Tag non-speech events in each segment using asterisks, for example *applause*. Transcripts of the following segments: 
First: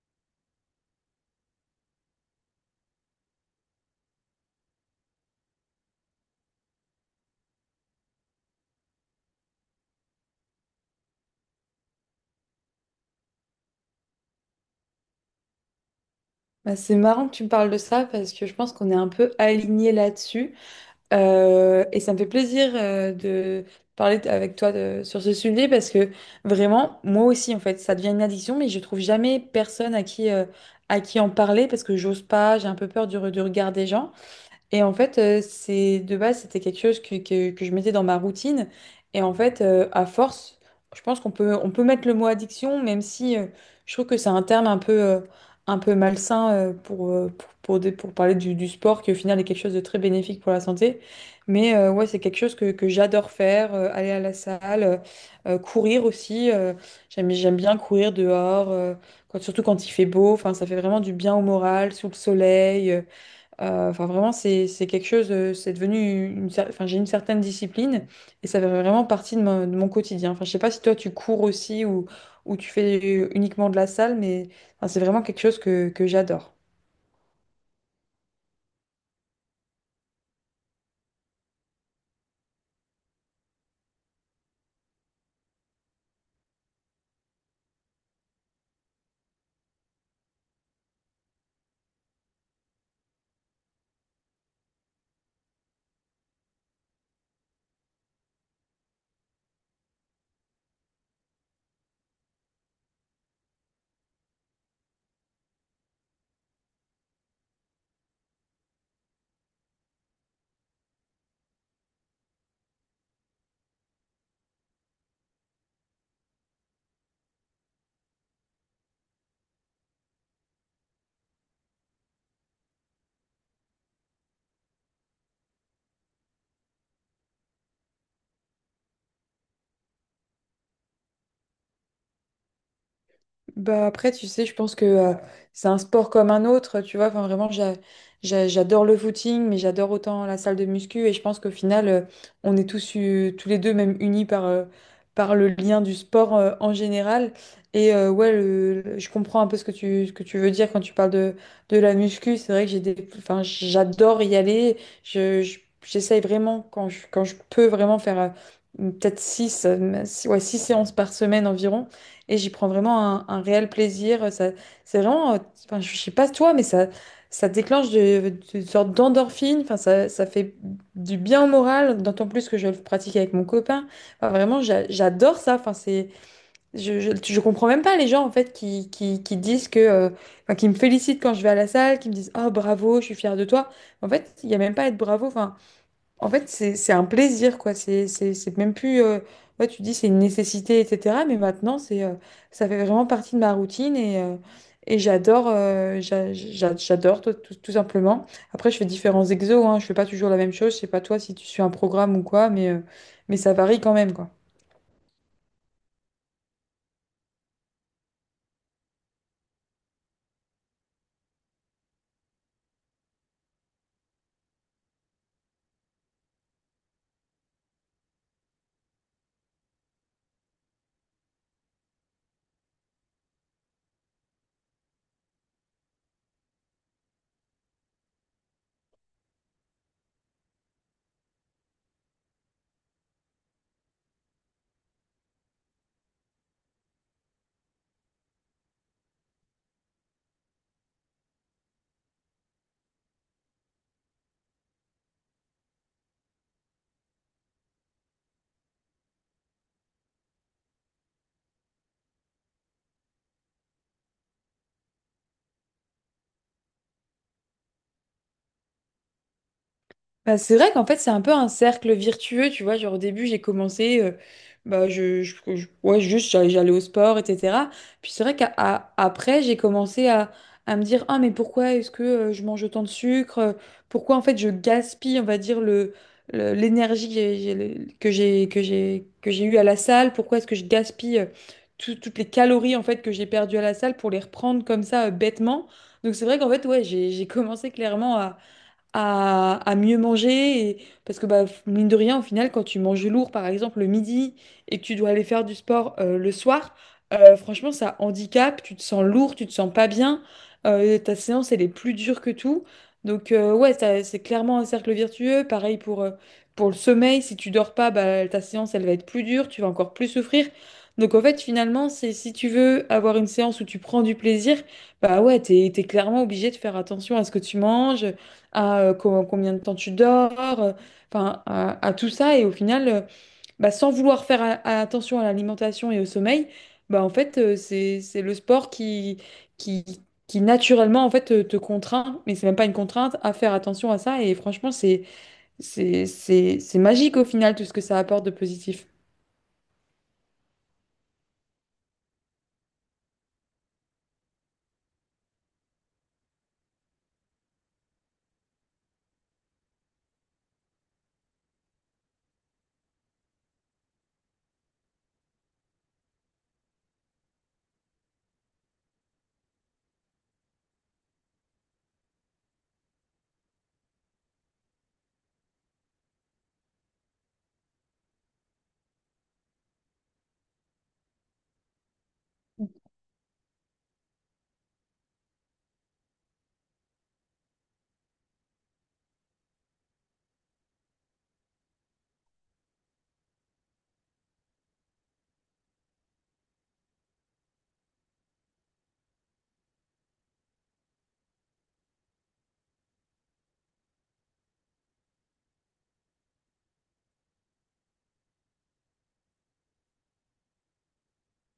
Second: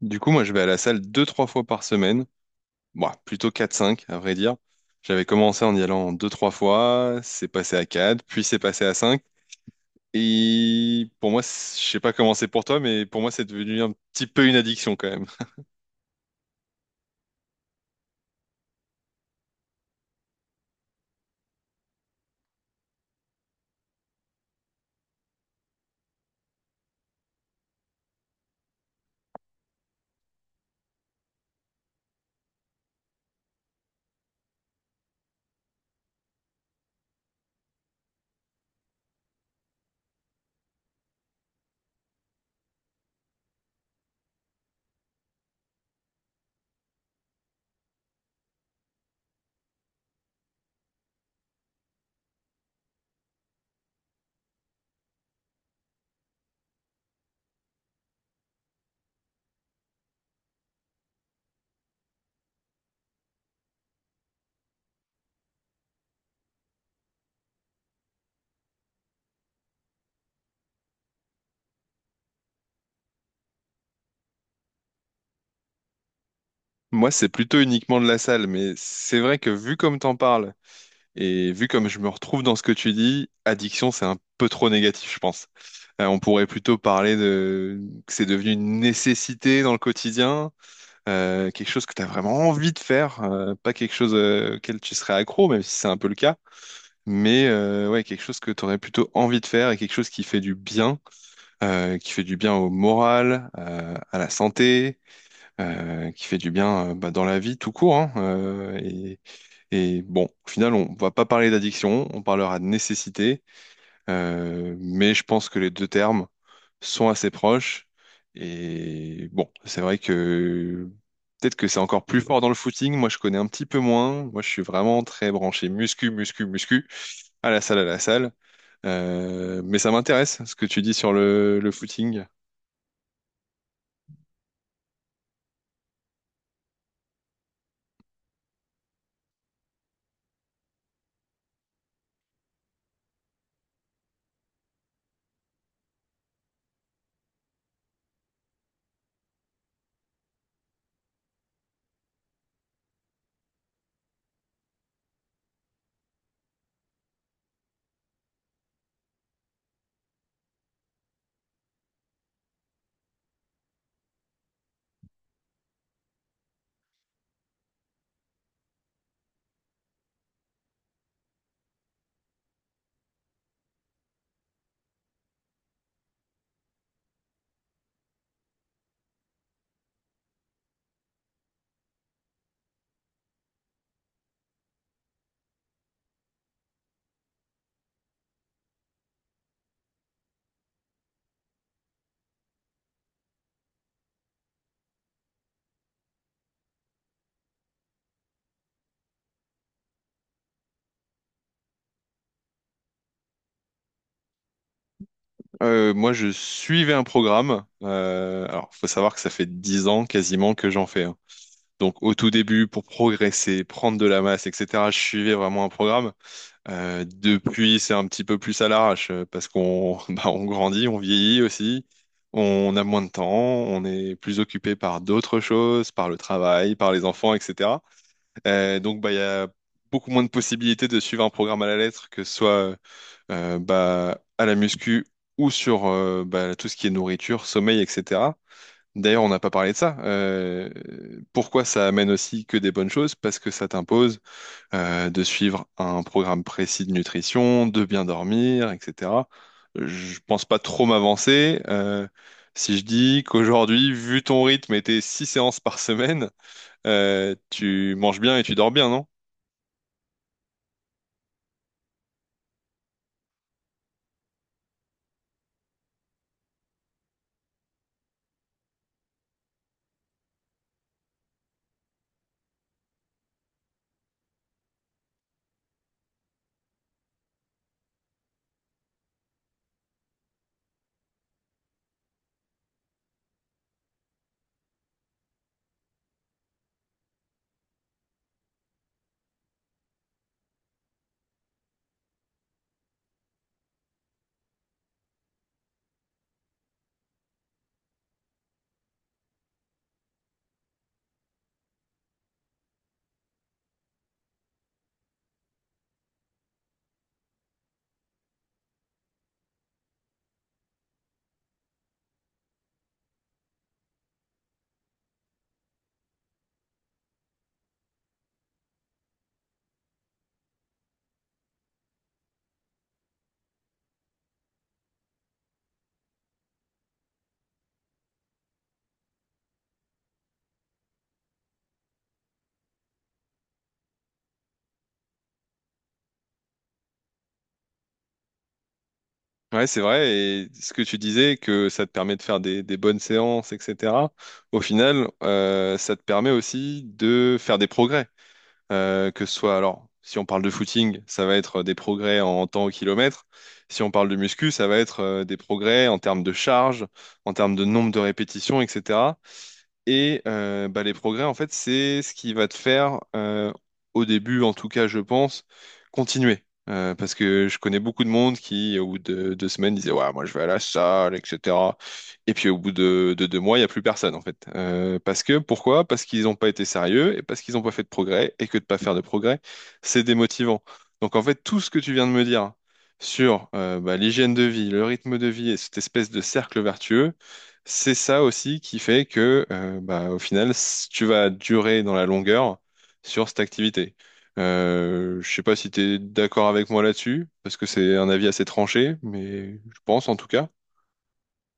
Du coup, moi, je vais à la salle 2, 3 fois par semaine. Bon, plutôt quatre, cinq, à vrai dire. J'avais commencé en y allant 2, 3 fois, c'est passé à 4, puis c'est passé à 5. Et pour moi, je sais pas comment c'est pour toi, mais pour moi, c'est devenu un petit peu une addiction quand même. Bah, c'est marrant que tu me parles de ça parce que je pense qu'on est un peu alignés là-dessus. Et ça me fait plaisir de parler avec toi sur ce sujet parce que vraiment, moi aussi, en fait, ça devient une addiction, mais je trouve jamais personne à qui en parler parce que j'ose pas, j'ai un peu peur du regard des gens. Et en fait, c'est de base, c'était quelque chose que je mettais dans ma routine. Et en fait, à force, je pense qu'on peut, on peut mettre le mot addiction, même si je trouve que c'est un terme un peu malsain pour, pour pour parler du sport, qui au final est quelque chose de très bénéfique pour la santé. Mais ouais, c'est quelque chose que j'adore faire, aller à la salle, courir aussi. J'aime bien courir dehors, surtout quand il fait beau. Enfin, ça fait vraiment du bien au moral, sous le soleil. Enfin, vraiment, c'est quelque chose, c'est devenu enfin, j'ai une certaine discipline et ça fait vraiment partie de mon quotidien. Enfin, je sais pas si toi tu cours aussi ou tu fais uniquement de la salle, mais enfin, c'est vraiment quelque chose que j'adore. Moi, c'est plutôt uniquement de la salle, mais c'est vrai que vu comme t'en parles et vu comme je me retrouve dans ce que tu dis, addiction, c'est un peu trop négatif, je pense. On pourrait plutôt parler de que c'est devenu une nécessité dans le quotidien quelque chose que tu as vraiment envie de faire, pas quelque chose auquel tu serais accro, même si c'est un peu le cas, mais ouais, quelque chose que tu aurais plutôt envie de faire et quelque chose qui fait du bien, qui fait du bien au moral, à la santé, qui fait du bien bah, dans la vie tout court, hein, et bon, au final, on va pas parler d'addiction, on parlera de nécessité, mais je pense que les deux termes sont assez proches. Et bon, c'est vrai que peut-être que c'est encore plus fort dans le footing. Moi, je connais un petit peu moins. Moi, je suis vraiment très branché muscu, muscu, muscu, à la salle, à la salle. Mais ça m'intéresse ce que tu dis sur le footing. Bah après, tu sais, je pense que c'est un sport comme un autre, tu vois. Enfin, vraiment, j'adore le footing, mais j'adore autant la salle de muscu. Et je pense qu'au final, on est tous, tous les deux même unis par, par le lien du sport en général. Et ouais, je comprends un peu ce que tu veux dire quand tu parles de la muscu. C'est vrai que j'ai des, enfin, j'adore y aller. J'essaye vraiment, quand je peux vraiment faire peut-être 6 ouais, six séances par semaine environ. Et j'y prends vraiment un réel plaisir. Ça, c'est vraiment, enfin, je sais pas toi, mais ça déclenche une sorte d'endorphine. Enfin, ça fait du bien au moral, d'autant plus que je le pratique avec mon copain. Enfin, vraiment, j'adore ça. Enfin, c'est, je comprends même pas les gens en fait qui disent que, enfin, qui me félicitent quand je vais à la salle, qui me disent, oh bravo, je suis fière de toi. En fait, il y a même pas à être bravo. Enfin, en fait, c'est un plaisir, quoi. C'est même plus. Ouais, tu dis c'est une nécessité, etc. Mais maintenant, c'est ça fait vraiment partie de ma routine et j'adore, j'adore tout, tout simplement. Après, je fais différents exos, hein. Je fais pas toujours la même chose. Je sais pas toi si tu suis un programme ou quoi, mais ça varie quand même, quoi. Moi, je suivais un programme. Alors, faut savoir que ça fait 10 ans quasiment que j'en fais. Hein. Donc, au tout début, pour progresser, prendre de la masse, etc., je suivais vraiment un programme. Depuis, c'est un petit peu plus à l'arrache parce qu'on *laughs* bah, on grandit, on vieillit aussi, on a moins de temps, on est plus occupé par d'autres choses, par le travail, par les enfants, etc. Donc, bah, il y a beaucoup moins de possibilités de suivre un programme à la lettre, que ce soit bah, à la muscu ou sur bah, tout ce qui est nourriture, sommeil, etc. D'ailleurs, on n'a pas parlé de ça. Pourquoi ça amène aussi que des bonnes choses? Parce que ça t'impose de suivre un programme précis de nutrition, de bien dormir, etc. Je pense pas trop m'avancer. Si je dis qu'aujourd'hui, vu ton rythme et tes 6 séances par semaine, tu manges bien et tu dors bien, non? Bah, c'est vrai qu'en fait, c'est un peu un cercle virtueux, tu vois. Genre, au début, j'ai commencé, bah, ouais, juste, j'allais au sport, etc. Puis c'est vrai qu'après, j'ai commencé à me dire, ah, mais pourquoi est-ce que je mange autant de sucre? Pourquoi, en fait, je gaspille, on va dire, l'énergie que j'ai- le- que j'ai eue à la salle? Pourquoi est-ce que je gaspille toutes les calories, en fait, que j'ai perdues à la salle pour les reprendre comme ça, bêtement? Donc, c'est vrai qu'en fait, ouais, j'ai commencé clairement à mieux manger. Parce que, bah, mine de rien, au final, quand tu manges lourd, par exemple, le midi et que tu dois aller faire du sport le soir, franchement, ça handicape. Tu te sens lourd, tu te sens pas bien. Ta séance, elle est plus dure que tout. Donc, ouais, c'est clairement un cercle vertueux. Pareil pour le sommeil. Si tu dors pas, bah, ta séance, elle va être plus dure. Tu vas encore plus souffrir. Donc, en fait, finalement, c'est si tu veux avoir une séance où tu prends du plaisir, bah ouais, t'es clairement obligé de faire attention à ce que tu manges à combien de temps tu dors, euh, enfin à tout ça. Et au final, bah, sans vouloir faire attention à l'alimentation et au sommeil, bah en fait c'est le sport qui qui naturellement en fait te, te contraint, mais c'est même pas une contrainte à faire attention à ça. Et franchement, c'est magique au final tout ce que ça apporte de positif. Ouais, c'est vrai. Et ce que tu disais, que ça te permet de faire des bonnes séances, etc. Au final, ça te permet aussi de faire des progrès. Que ce soit, alors, si on parle de footing, ça va être des progrès en temps au kilomètre. Si on parle de muscu, ça va être des progrès en termes de charge, en termes de nombre de répétitions, etc. Et bah, les progrès, en fait, c'est ce qui va te faire, au début, en tout cas, je pense, continuer. Parce que je connais beaucoup de monde qui, au bout de 2 semaines, disait, ouais, moi, je vais à la salle, etc. Et puis, au bout de 2 mois, il n'y a plus personne, en fait. Parce que, pourquoi? Parce qu'ils n'ont pas été sérieux et parce qu'ils n'ont pas fait de progrès et que de ne pas faire de progrès, c'est démotivant. Donc, en fait, tout ce que tu viens de me dire sur bah, l'hygiène de vie, le rythme de vie et cette espèce de cercle vertueux, c'est ça aussi qui fait que, bah, au final, tu vas durer dans la longueur sur cette activité. Je sais pas si tu es d'accord avec moi là-dessus, parce que c'est un avis assez tranché, mais je pense en tout cas.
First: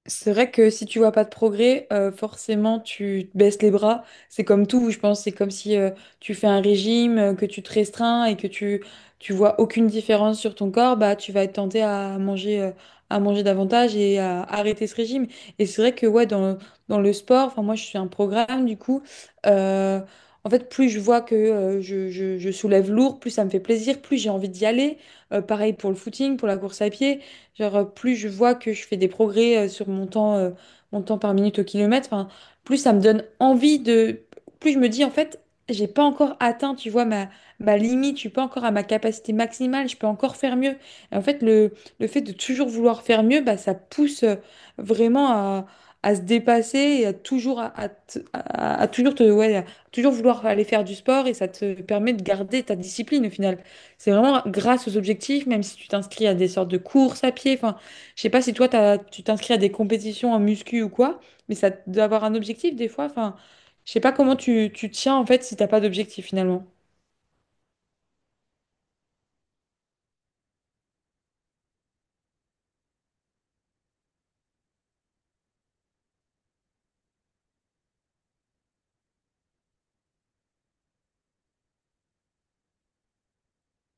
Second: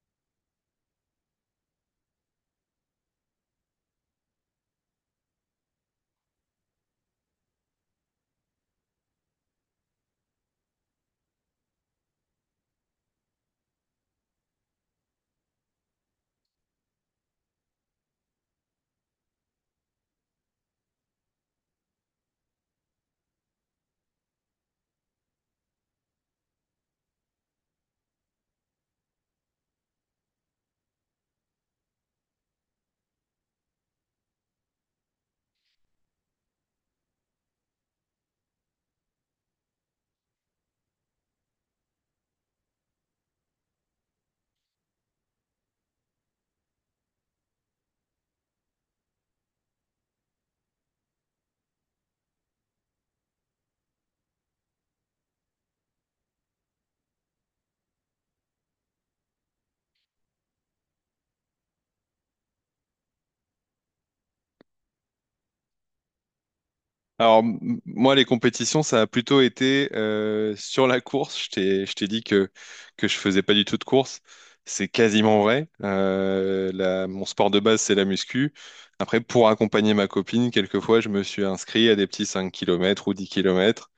C'est vrai que si tu vois pas de progrès, forcément tu te baisses les bras. C'est comme tout, je pense. C'est comme si tu fais un régime, que tu te restreins et que tu vois aucune différence sur ton corps, bah tu vas être tenté à manger davantage et à arrêter ce régime. Et c'est vrai que ouais dans le sport, enfin moi je suis un programme du coup. euh, En fait, plus je vois que je soulève lourd, plus ça me fait plaisir, plus j'ai envie d'y aller. Pareil pour le footing, pour la course à pied. Genre, plus je vois que je fais des progrès sur mon temps par minute au kilomètre, enfin, plus ça me donne envie de... Plus je me dis, en fait, j'ai pas encore atteint, tu vois, ma limite, je suis pas encore à ma capacité maximale, je peux encore faire mieux. Et en fait, le fait de toujours vouloir faire mieux, bah, ça pousse vraiment à se dépasser et à toujours, ouais, à toujours vouloir aller faire du sport et ça te permet de garder ta discipline au final. C'est vraiment grâce aux objectifs, même si tu t'inscris à des sortes de courses à pied. Enfin, je sais pas si toi, tu t'inscris à des compétitions en muscu ou quoi, mais ça doit avoir un objectif des fois. Enfin, je sais pas comment tu, tu tiens en fait si t'as pas d'objectif finalement. Alors, moi, les compétitions, ça a plutôt été sur la course. Je t'ai dit que je faisais pas du tout de course. C'est quasiment vrai. Mon sport de base, c'est la muscu. Après, pour accompagner ma copine, quelquefois, je me suis inscrit à des petits 5 kilomètres ou 10 kilomètres.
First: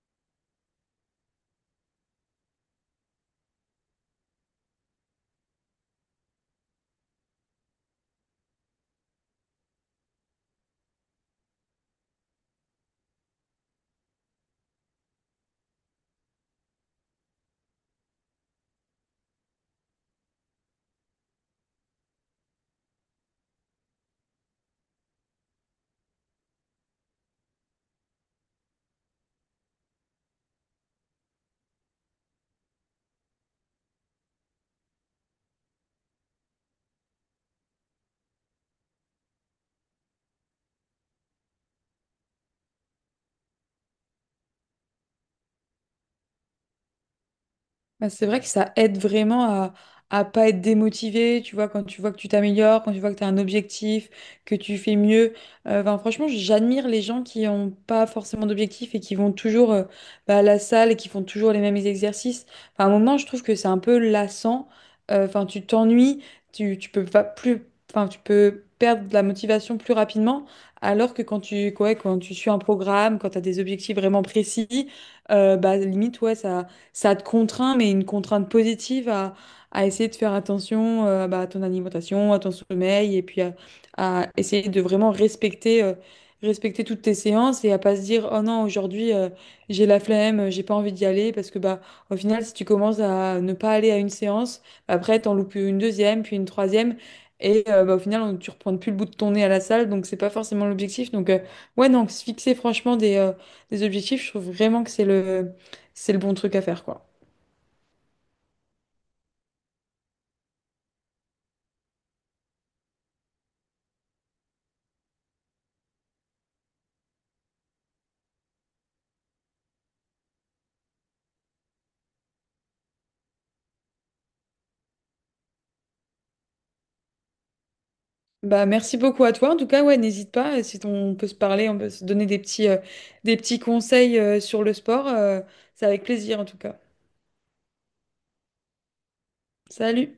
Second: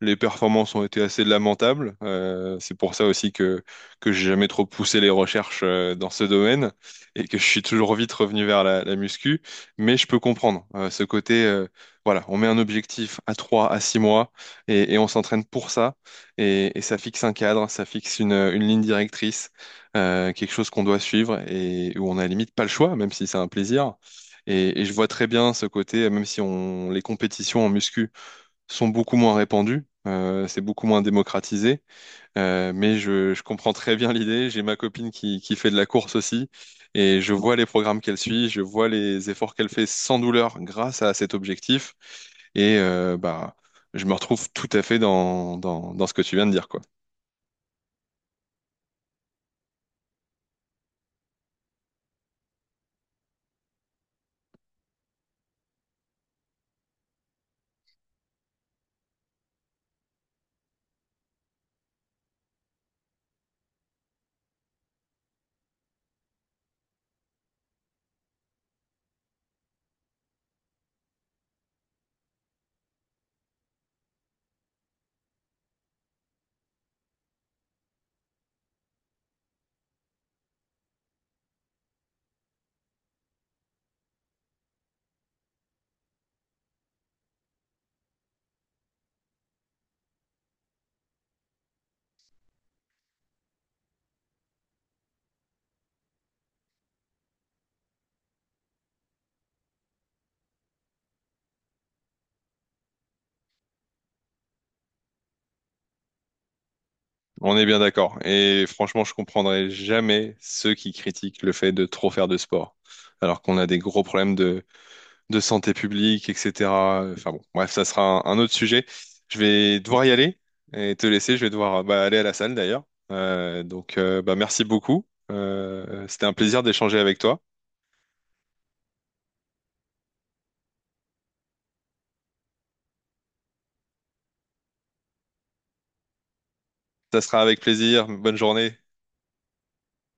Les performances ont été assez lamentables. C'est pour ça aussi que j'ai jamais trop poussé les recherches dans ce domaine et que je suis toujours vite revenu vers la muscu. Mais je peux comprendre ce côté. Voilà, on met un objectif à 3 à 6 mois et on s'entraîne pour ça. Et ça fixe un cadre, ça fixe une ligne directrice, quelque chose qu'on doit suivre et où on a limite pas le choix, même si c'est un plaisir. Et je vois très bien ce côté, même si on les compétitions en muscu sont beaucoup moins répandus, c'est beaucoup moins démocratisé, mais je comprends très bien l'idée. J'ai ma copine qui fait de la course aussi, et je vois les programmes qu'elle suit, je vois les efforts qu'elle fait sans douleur grâce à cet objectif, et bah, je me retrouve tout à fait dans ce que tu viens de dire, quoi. Bah, c'est vrai que ça aide vraiment à pas être démotivé, tu vois, quand tu vois que tu t'améliores, quand tu vois que tu as un objectif, que tu fais mieux. Enfin, franchement, j'admire les gens qui n'ont pas forcément d'objectif et qui vont toujours bah, à la salle et qui font toujours les mêmes exercices. Enfin, à un moment, je trouve que c'est un peu lassant. Enfin, tu t'ennuies, tu peux pas plus, enfin, tu peux perdre de la motivation plus rapidement, alors que quand tu, ouais, quand tu suis un programme, quand tu as des objectifs vraiment précis, bah, limite, ouais, ça te contraint, mais une contrainte positive à essayer de faire attention bah, à ton alimentation, à ton sommeil, et puis à essayer de vraiment respecter, respecter toutes tes séances et à pas se dire, oh non, aujourd'hui, j'ai la flemme, j'ai pas envie d'y aller, parce que bah, au final, si tu commences à ne pas aller à une séance, bah, après, t'en loupes une deuxième, puis une troisième. Et bah, au final, tu reprends plus le bout de ton nez à la salle, donc c'est pas forcément l'objectif. Donc, ouais, non, se fixer franchement des objectifs, je trouve vraiment que c'est le bon truc à faire, quoi. On est bien d'accord, et franchement, je comprendrai jamais ceux qui critiquent le fait de trop faire de sport, alors qu'on a des gros problèmes de santé publique, etc. Enfin bon, bref, ça sera un autre sujet. Je vais devoir y aller et te laisser. Je vais devoir bah, aller à la salle d'ailleurs. Donc, bah, merci beaucoup. C'était un plaisir d'échanger avec toi. Bah, merci beaucoup à toi. En tout cas, ouais, n'hésite pas. Si on peut se parler, on peut se donner des petits conseils, sur le sport. C'est avec plaisir, en tout cas. Ça sera avec plaisir. Bonne journée. Salut!